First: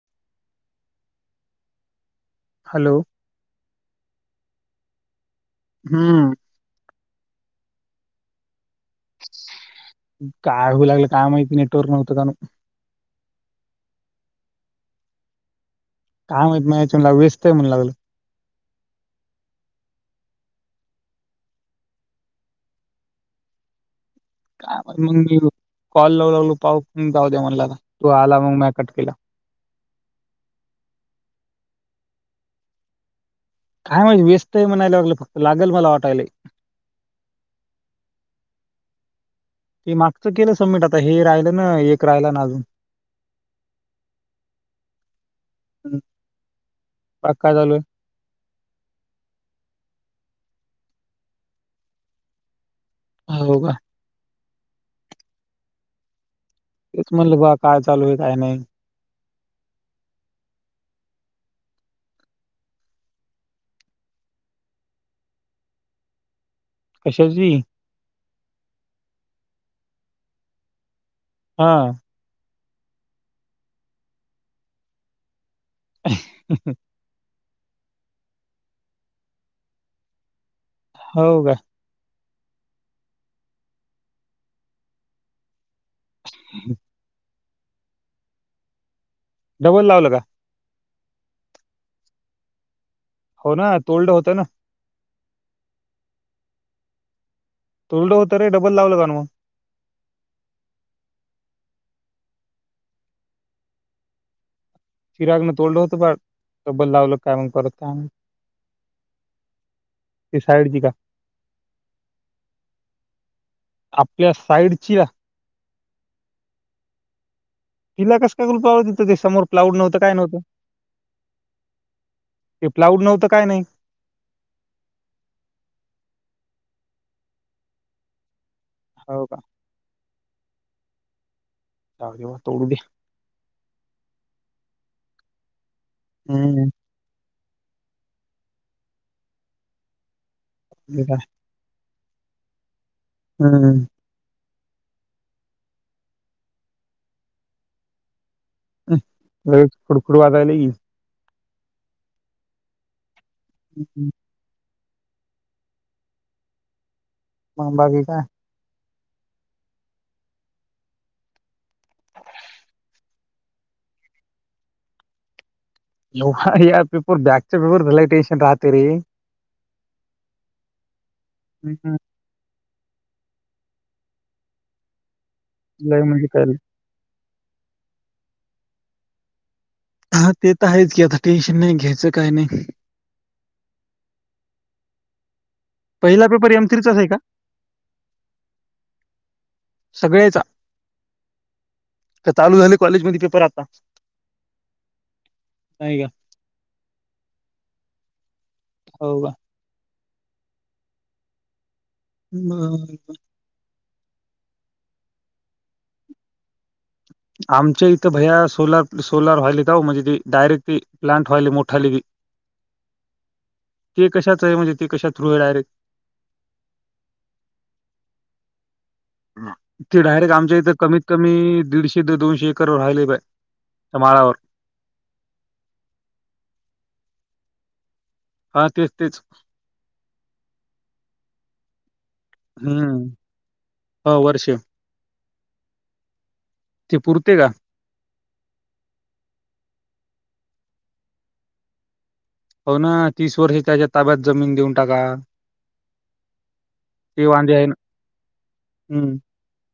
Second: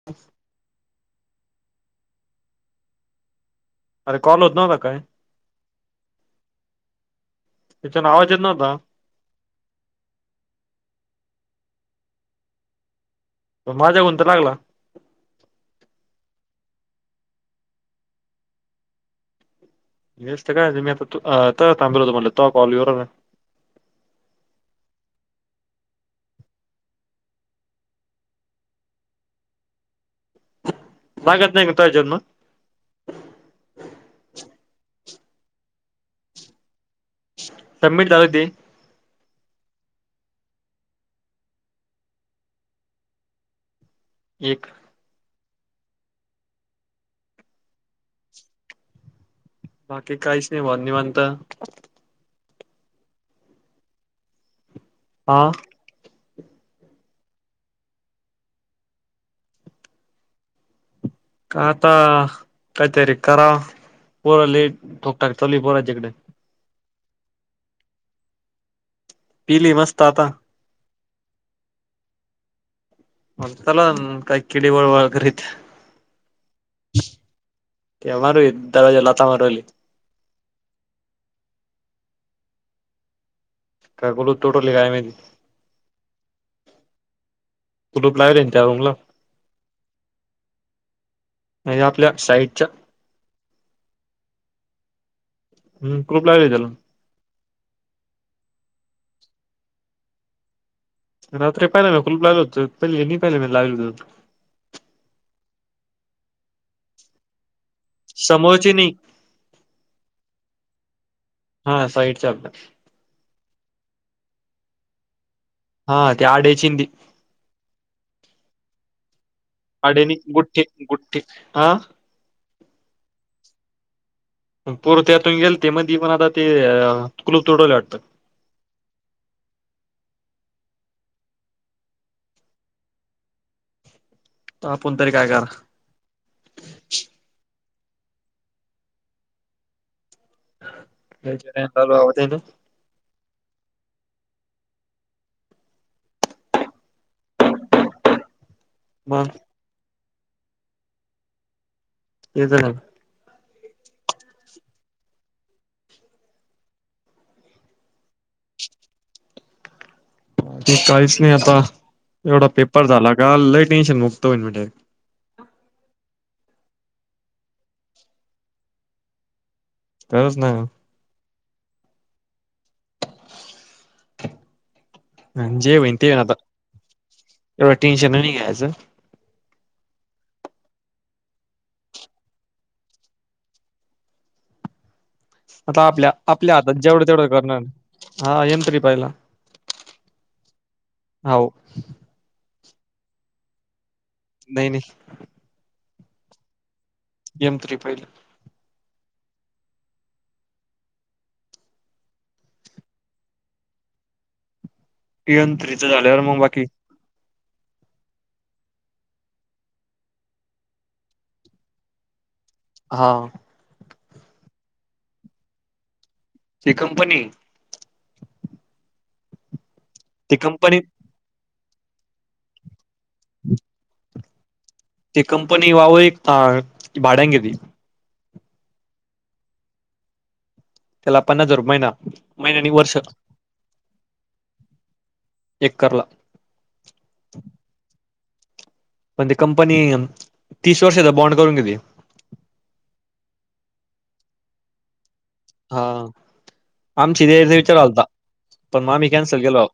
[inaudible] Hello अरे call होत नव्हता काय हम्म त्याच्या नावाजे नव्हता काय हू लागलं काय माहिती नेटवर्क नव्हतं कायनु. माझ्या कुन तर लागला. काम माहीत माझ्याच व्यस्त म्हणू लागलं. व्यस्त काय मी आता थांबल हो तुम्हाला त कॉल येऊ राहिला. काय मग मी कॉल लावू लागलो पाऊ जाऊ द्या म्हणला तू आला मग म्या कट केला. भागत नाहीय गताजन्म. काय म्हणजे वेस्ट म्हणायलागलं फक्त लागेल मला वाटायला. सबमिट जागते. ते मागचं केलं सबमिट आता हे राहिलं ना एक राहिलं ना अजून. एक बाकी काय चालूय. बाकी काहीस नाही भाव निवांत. आहे हो का. हां. तेच म्हटलं बा काय चालू आहे काय नाही. का आता काहीतरी करा पोरली टोक टाक चवली पोराच्याकड. कशा ची? पीले मस्त आता. हा. म चला काय केिळी वळ वैररी. ह ह ह. तेमरे दरवाजाला लाथा मारू राहिले. हो का? कायगोल तोटवली काय माहिती. हम्. तुलूप लावलच्या रूमला. डबल लावलं का. म्हणजे आपल्या साईडच्या हो ना तोलड होतय ना? हम खूप लागली त्याला तुडो हों र डबल लावलं काण मग? रात्री पहिला मी खुलप लागल होत पहिले पहिले म लागल. चिरागणं तोडलं होतं बा तब्बल लावलं काय माहित. समोरची नाही ते साईडची का? हा साईडच्या आपल्या. आपल्या साईडची हा त्या आडेची. तीला कस कागुलपाववर समोर. प्लाऊड नव्हतं काय अडनी नव्हतं गुठ्ठे गुठ्ठे हा. ते प्लाउड नव्हं काय नाही. पूरततून गेल ते म पण आता ते कुलूप तुडवला वाटतं. हो का? जाजव्हा तोडू दे. आपण तरी काय करा? हम्. [unintelligible] [unintelligible] हम्म. बर. फुडफुड वातायला की, ये [unintelligible] हम् हम, म बाकी काय, ते काहीच नाही आता, एवढा पेपर झाला का लई टेन्शन मुक्त होईन म्हे, व यार पेपर बॅकच्या पेपरच, लय टेन्शन राहते रे, खरच ना, [unintelligible] जे होईल लय ते होईल म्हणजे आता, काय लय. एवढ टेंशन नाही घ्यायचं. हा ते तर आहेच की, आता टेन्शन नाही घ्यायचं काही, नाही. आता आपल्या, पहिला पेपर आपल्या एम हातात थ्रीचाच जेवढं आहे का तेवढं करणार हा, येन तरी पहिला, सगळ्याचा हाव, का चालू झाले, कॉलेज मध्ये पेपर आता. नाही, नाही, नाही का, गेम तरी पहिले, हो का, ह, इन त्रीच झाल्यावर मग बाकी, आमच्या इथं भैया सोलार सोलार व्हायले, का म्हणजे त डायरेक्ट ती प्लंट व्हायली मोठाली की हा, ते कशाच आहे, म्हणे ते कश थ्रू आहेडायरेट, ती कंपनी ते डायरेक्ट ती आमच्या इथं कंपनी कमीत कमी, दीडशे, दोनशे, एकरवर राहिले. तमारावर, ती कंपनी वावर एक, भाड्यान घेतली. हा तेच, तेच, त्याला पन्नास हजार, महिना महिन्यानी वर्ष, हम्म हो वर्ष एकरला, ते पुरते का? पण ते कंपनी, तीस वर्षाचा बॉन्ड करून घेते. हो ना तीस वर्ष त्याच्या, ताब्यात जमीन देऊन टाका. हा ते आमची दे वांदे आहे ना. विचार घालता, पण मग आम्ही हम्म कॅन्सल केलो,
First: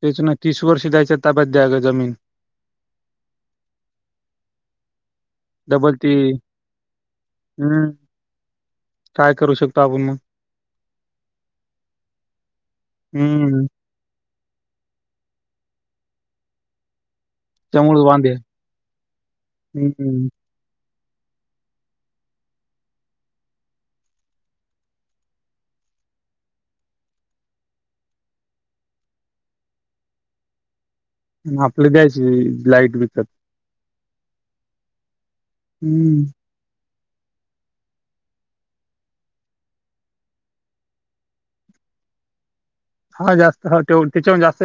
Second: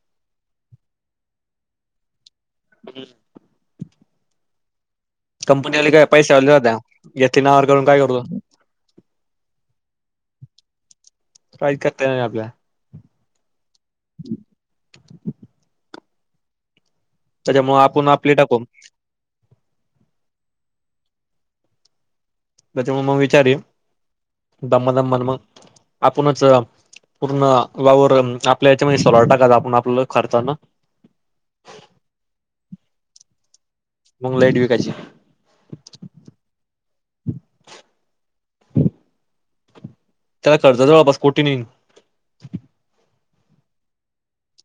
त्याच नाही तीस वर्ष द्यायच्या, ताब्यात त्यागं जमीन, हम्, कंपनीला डबल काय ती पैसे आले जात्या, त्या घेतली नावर करून हम्म काय करतो. काय करू शकतो, आपण मग. प्राईज करता नाही आपला, हम्म, [unintelligible] त्याच्यामुळे त्या मुळ च आपण वांद्य, आपले टाकू हम्म त्याच्यामुळे मग विचारी, दमम दममन मग, आपणच पूर्ण वावरर, आपल्या याच्यामध्ये सोलार टाका आपण आपला खर्चानं. आपल्या द्यायची लाईट विकत, मग लाईट विकायची, हम्म, [unintelligible] त्याला कर्ज जवळपास कोटीनीन, हा जास्त ह त्याच्याहून त्याचा हुन, जास्त,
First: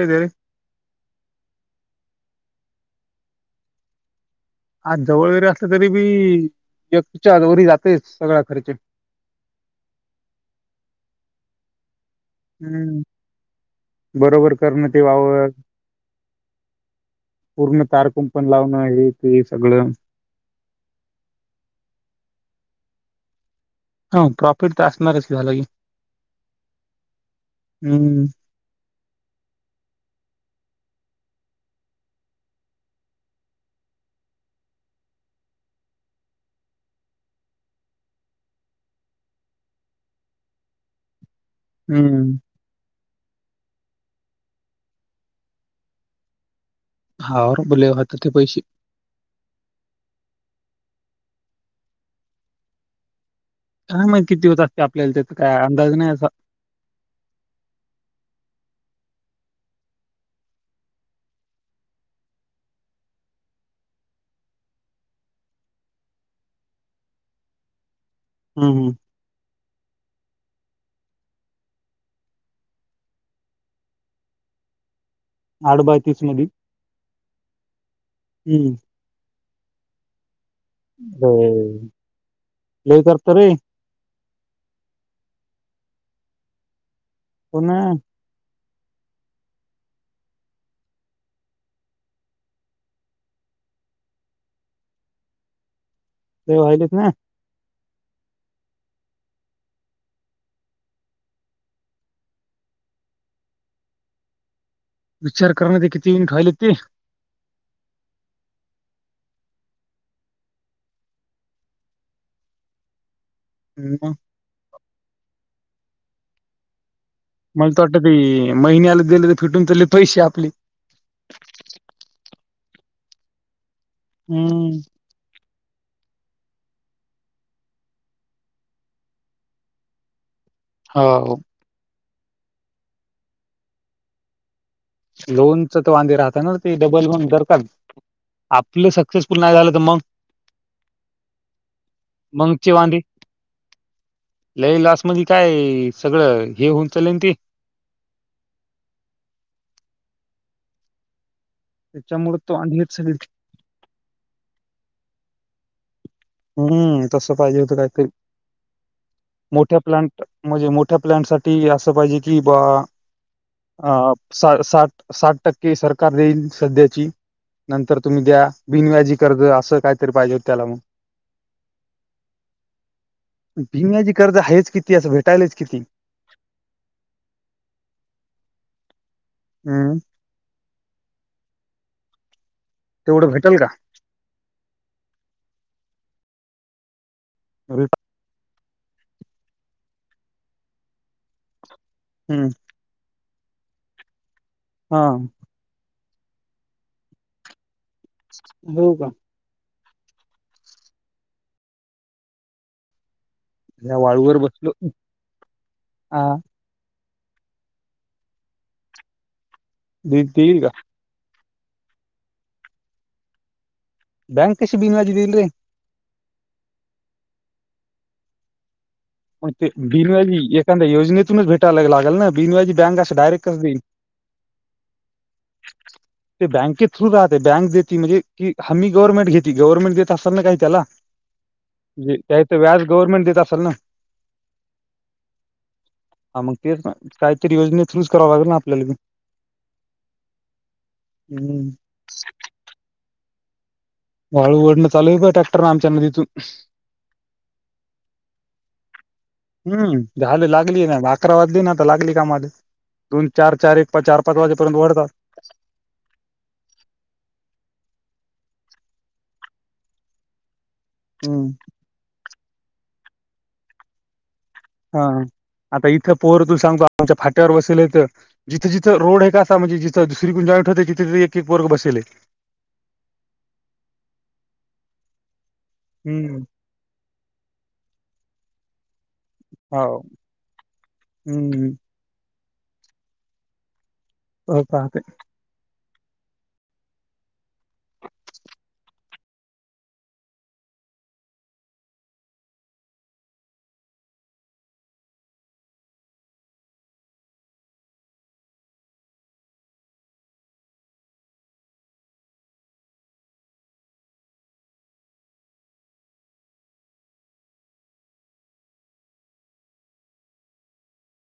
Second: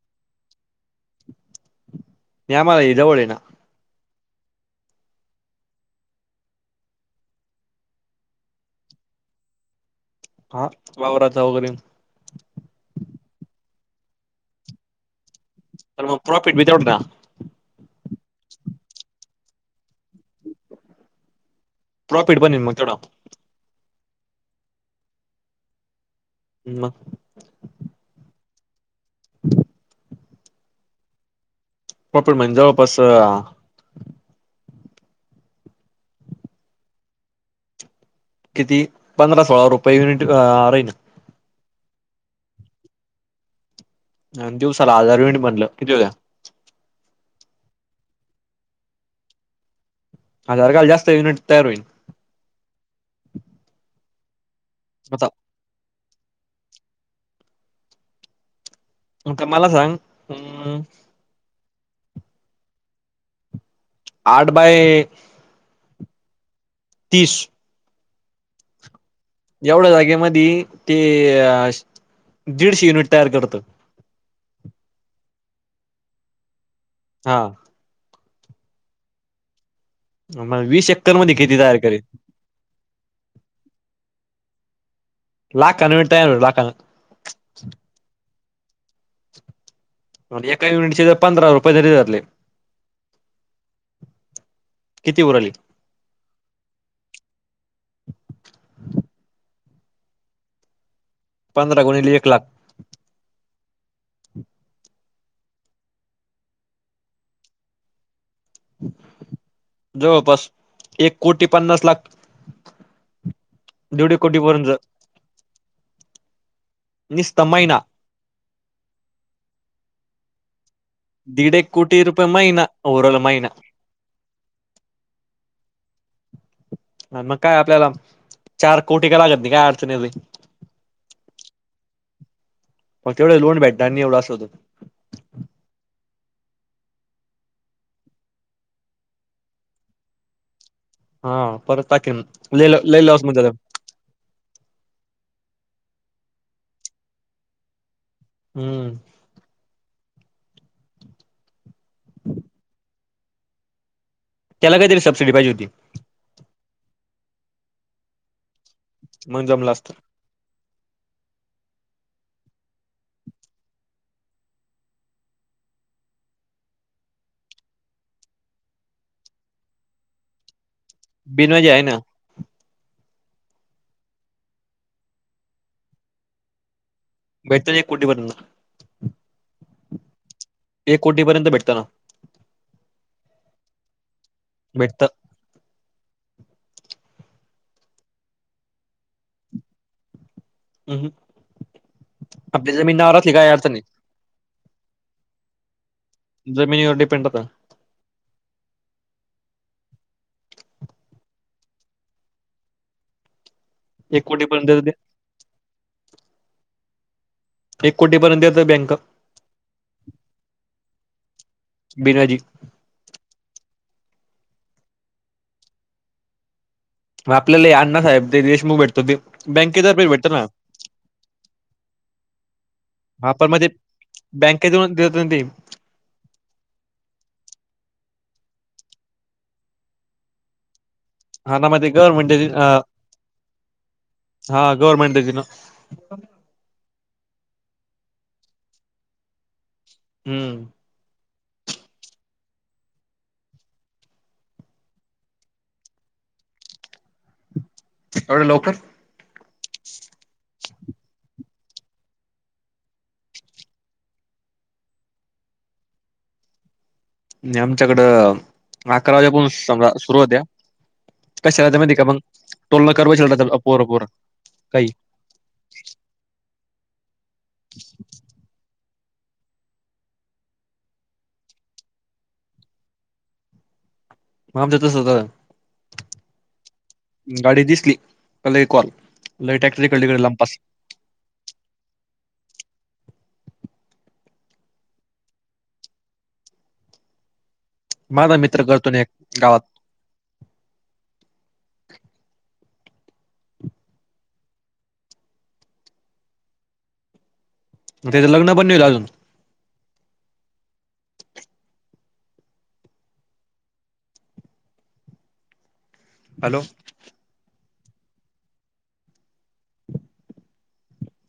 या मग जवळ हाय ना, आज जवळ वगैरे असलं तरी बी एकच्या वर जाते सगळा खर्च हा वावराचा वगैरे हम्म बरोबर करण ते वावर तर मग प्रॉफिट तेवढं ना पूर्ण तारकुं पण लावणं आहे ते सगळं प्रॉफिट बन मग तोड हा प्रॉफिट तर असणारच झालं की ह् हम् प्रॉपड म्हणजवळपास किती पंधरा सोळा रुपये युनिट राहील हम्म दिवसाला आजारविण बनलं किती होत्या हा बोले होता ते पैसे अ अर काल जास्त वीट तयार होईल हा मग किती होत असते आपल्याला आता त्याचा काय अंदाज नाही अस का मला सांग हम् आठ बाय तीस हम् हम् एवढ्या जागेमध्ये ते दीडशे युनिट तयार करतं आठ बाय तीस मध्ये हा हम् मग वीस एकर हो मध्ये किती तयार करेल लई तरतरी लाक कननट ल लाक [inaudible] हो ना एका युनिटचे ज पंधरा रुपये तरी धरले किती उरली ते व्हाहिलेच ना पंधरा गुणली एक लाख विचार कर ते किती वीट वहिले ते जवळपस एक कोटी पन्नास लाख हम्म. दिवडी कोटी बरच मला निस्तमहिना तर वाटतं महिन्याला दिले तर फिटून चालले पैसे आपले दीड एक कोटी रुपये महिना उरल महिना हम्म [inaudible] [inaudible] मग काय आपल्याला चार कोटी का लागत नाही काय अडचणी येत हो मग तेवढ लोन भेटते आणि एवढ असलं तर लोनच तर वांदे राहत ना ते डबल म्हन धरताल आपलं सक्सेसफुल नाही झालं तर मग हा परत टाकीे ल ललवस म लई लाॉस्ट मध्ये काय सगळं हे होऊन चालेन ते हम्म त्याच्यामुळे तो आणली सगळी त्याला काहीतरी सबसिडी पाहिज होती हम्म तस पाहिजे होतं काहीतरी मग जमलं मोठा असतं प्लॅन म्हणजे मोठ्या प्लॅन साठी असं पाहिजे कि बा अ साठ साठ टक्के सरकार देईल सध्याची नंतर तुम्ही द्या बिनव्याजी कर्ज असं कायतरी पाहिजे होत त्याला मगून बिनवाज आहे ना भिम्याची कर्ज आहेच किती असं भेटायलाच किती भेटतो कुठे बदल हम्म एक कोटीपर्यंत भेटत ना तेवढं भेटेल का भटत [inaudible] ह हम्म आपली जमीनवर असली काय अर्थने नाही हा जमिनीवर डिपेंड होता हो का त्या एक वाळूवर कोटी बसलो पर्यंत हा एक कोटीपर्यंत याेत बँक देतील का बिराजी बँक कश बीन वाजेलरी मग आपल्याला हे अण्णा साहेब ते देशमुख भेटत ते मग ते बँकेतर्फे भेटतं बिनवाजी ना एखाद्या योजनेतूनच भेटायलाग लागेल ना बिनवाजी बँक असं डायरेक्ट कस देईल बँकेतेतऊन देत त ते बँके थ्रू राहते बँक देत म्हजे की हम्ही गव्हर्नमेंट घेत ग्हर्नमेंट देत असाल ना काही त्याला हा ना मग ते ज गव्हर्नमेंट काही तर व्याज गव्हर्नमेंट देत असाल ना हा गवर्नमेंट द दि ना हा मग तेच काहीतरी योजने थ्रूज कराव लागे ना आपल्याला हम्म हम्म वाळू ढण चालू का टॅक्र आमच्या नदी तून एवढं लवकर हम्म झाल लागली ना अकरा वाजली ना तर लागली काममध्ये दोन चार चार एक चार पाच वाजेपर्यंत वढतात आमच्याकडं अकरा वाज्यापासून सम सुरु होत्या हम्म कशाच्या माहि का पग टोलला करवेचल आपपोर अपोर काही हा आता इथं पोहर तू सांगतो आमच्या फाट्यावर बसलथं जिथं जिथं रोड आहे कासा म्हणजे जिथ दुसरीण जाईट होते तिथेथ एक वर्ग बसेले माप देतच होता हम्म गाडी दिसली त्याला एक वॉल हो टॅक्टरी कळली कडे लांबपास हम्म हो पाते माझा मित्र करतो एक गावात म त्यां लग्न पण येई अजून हॅलो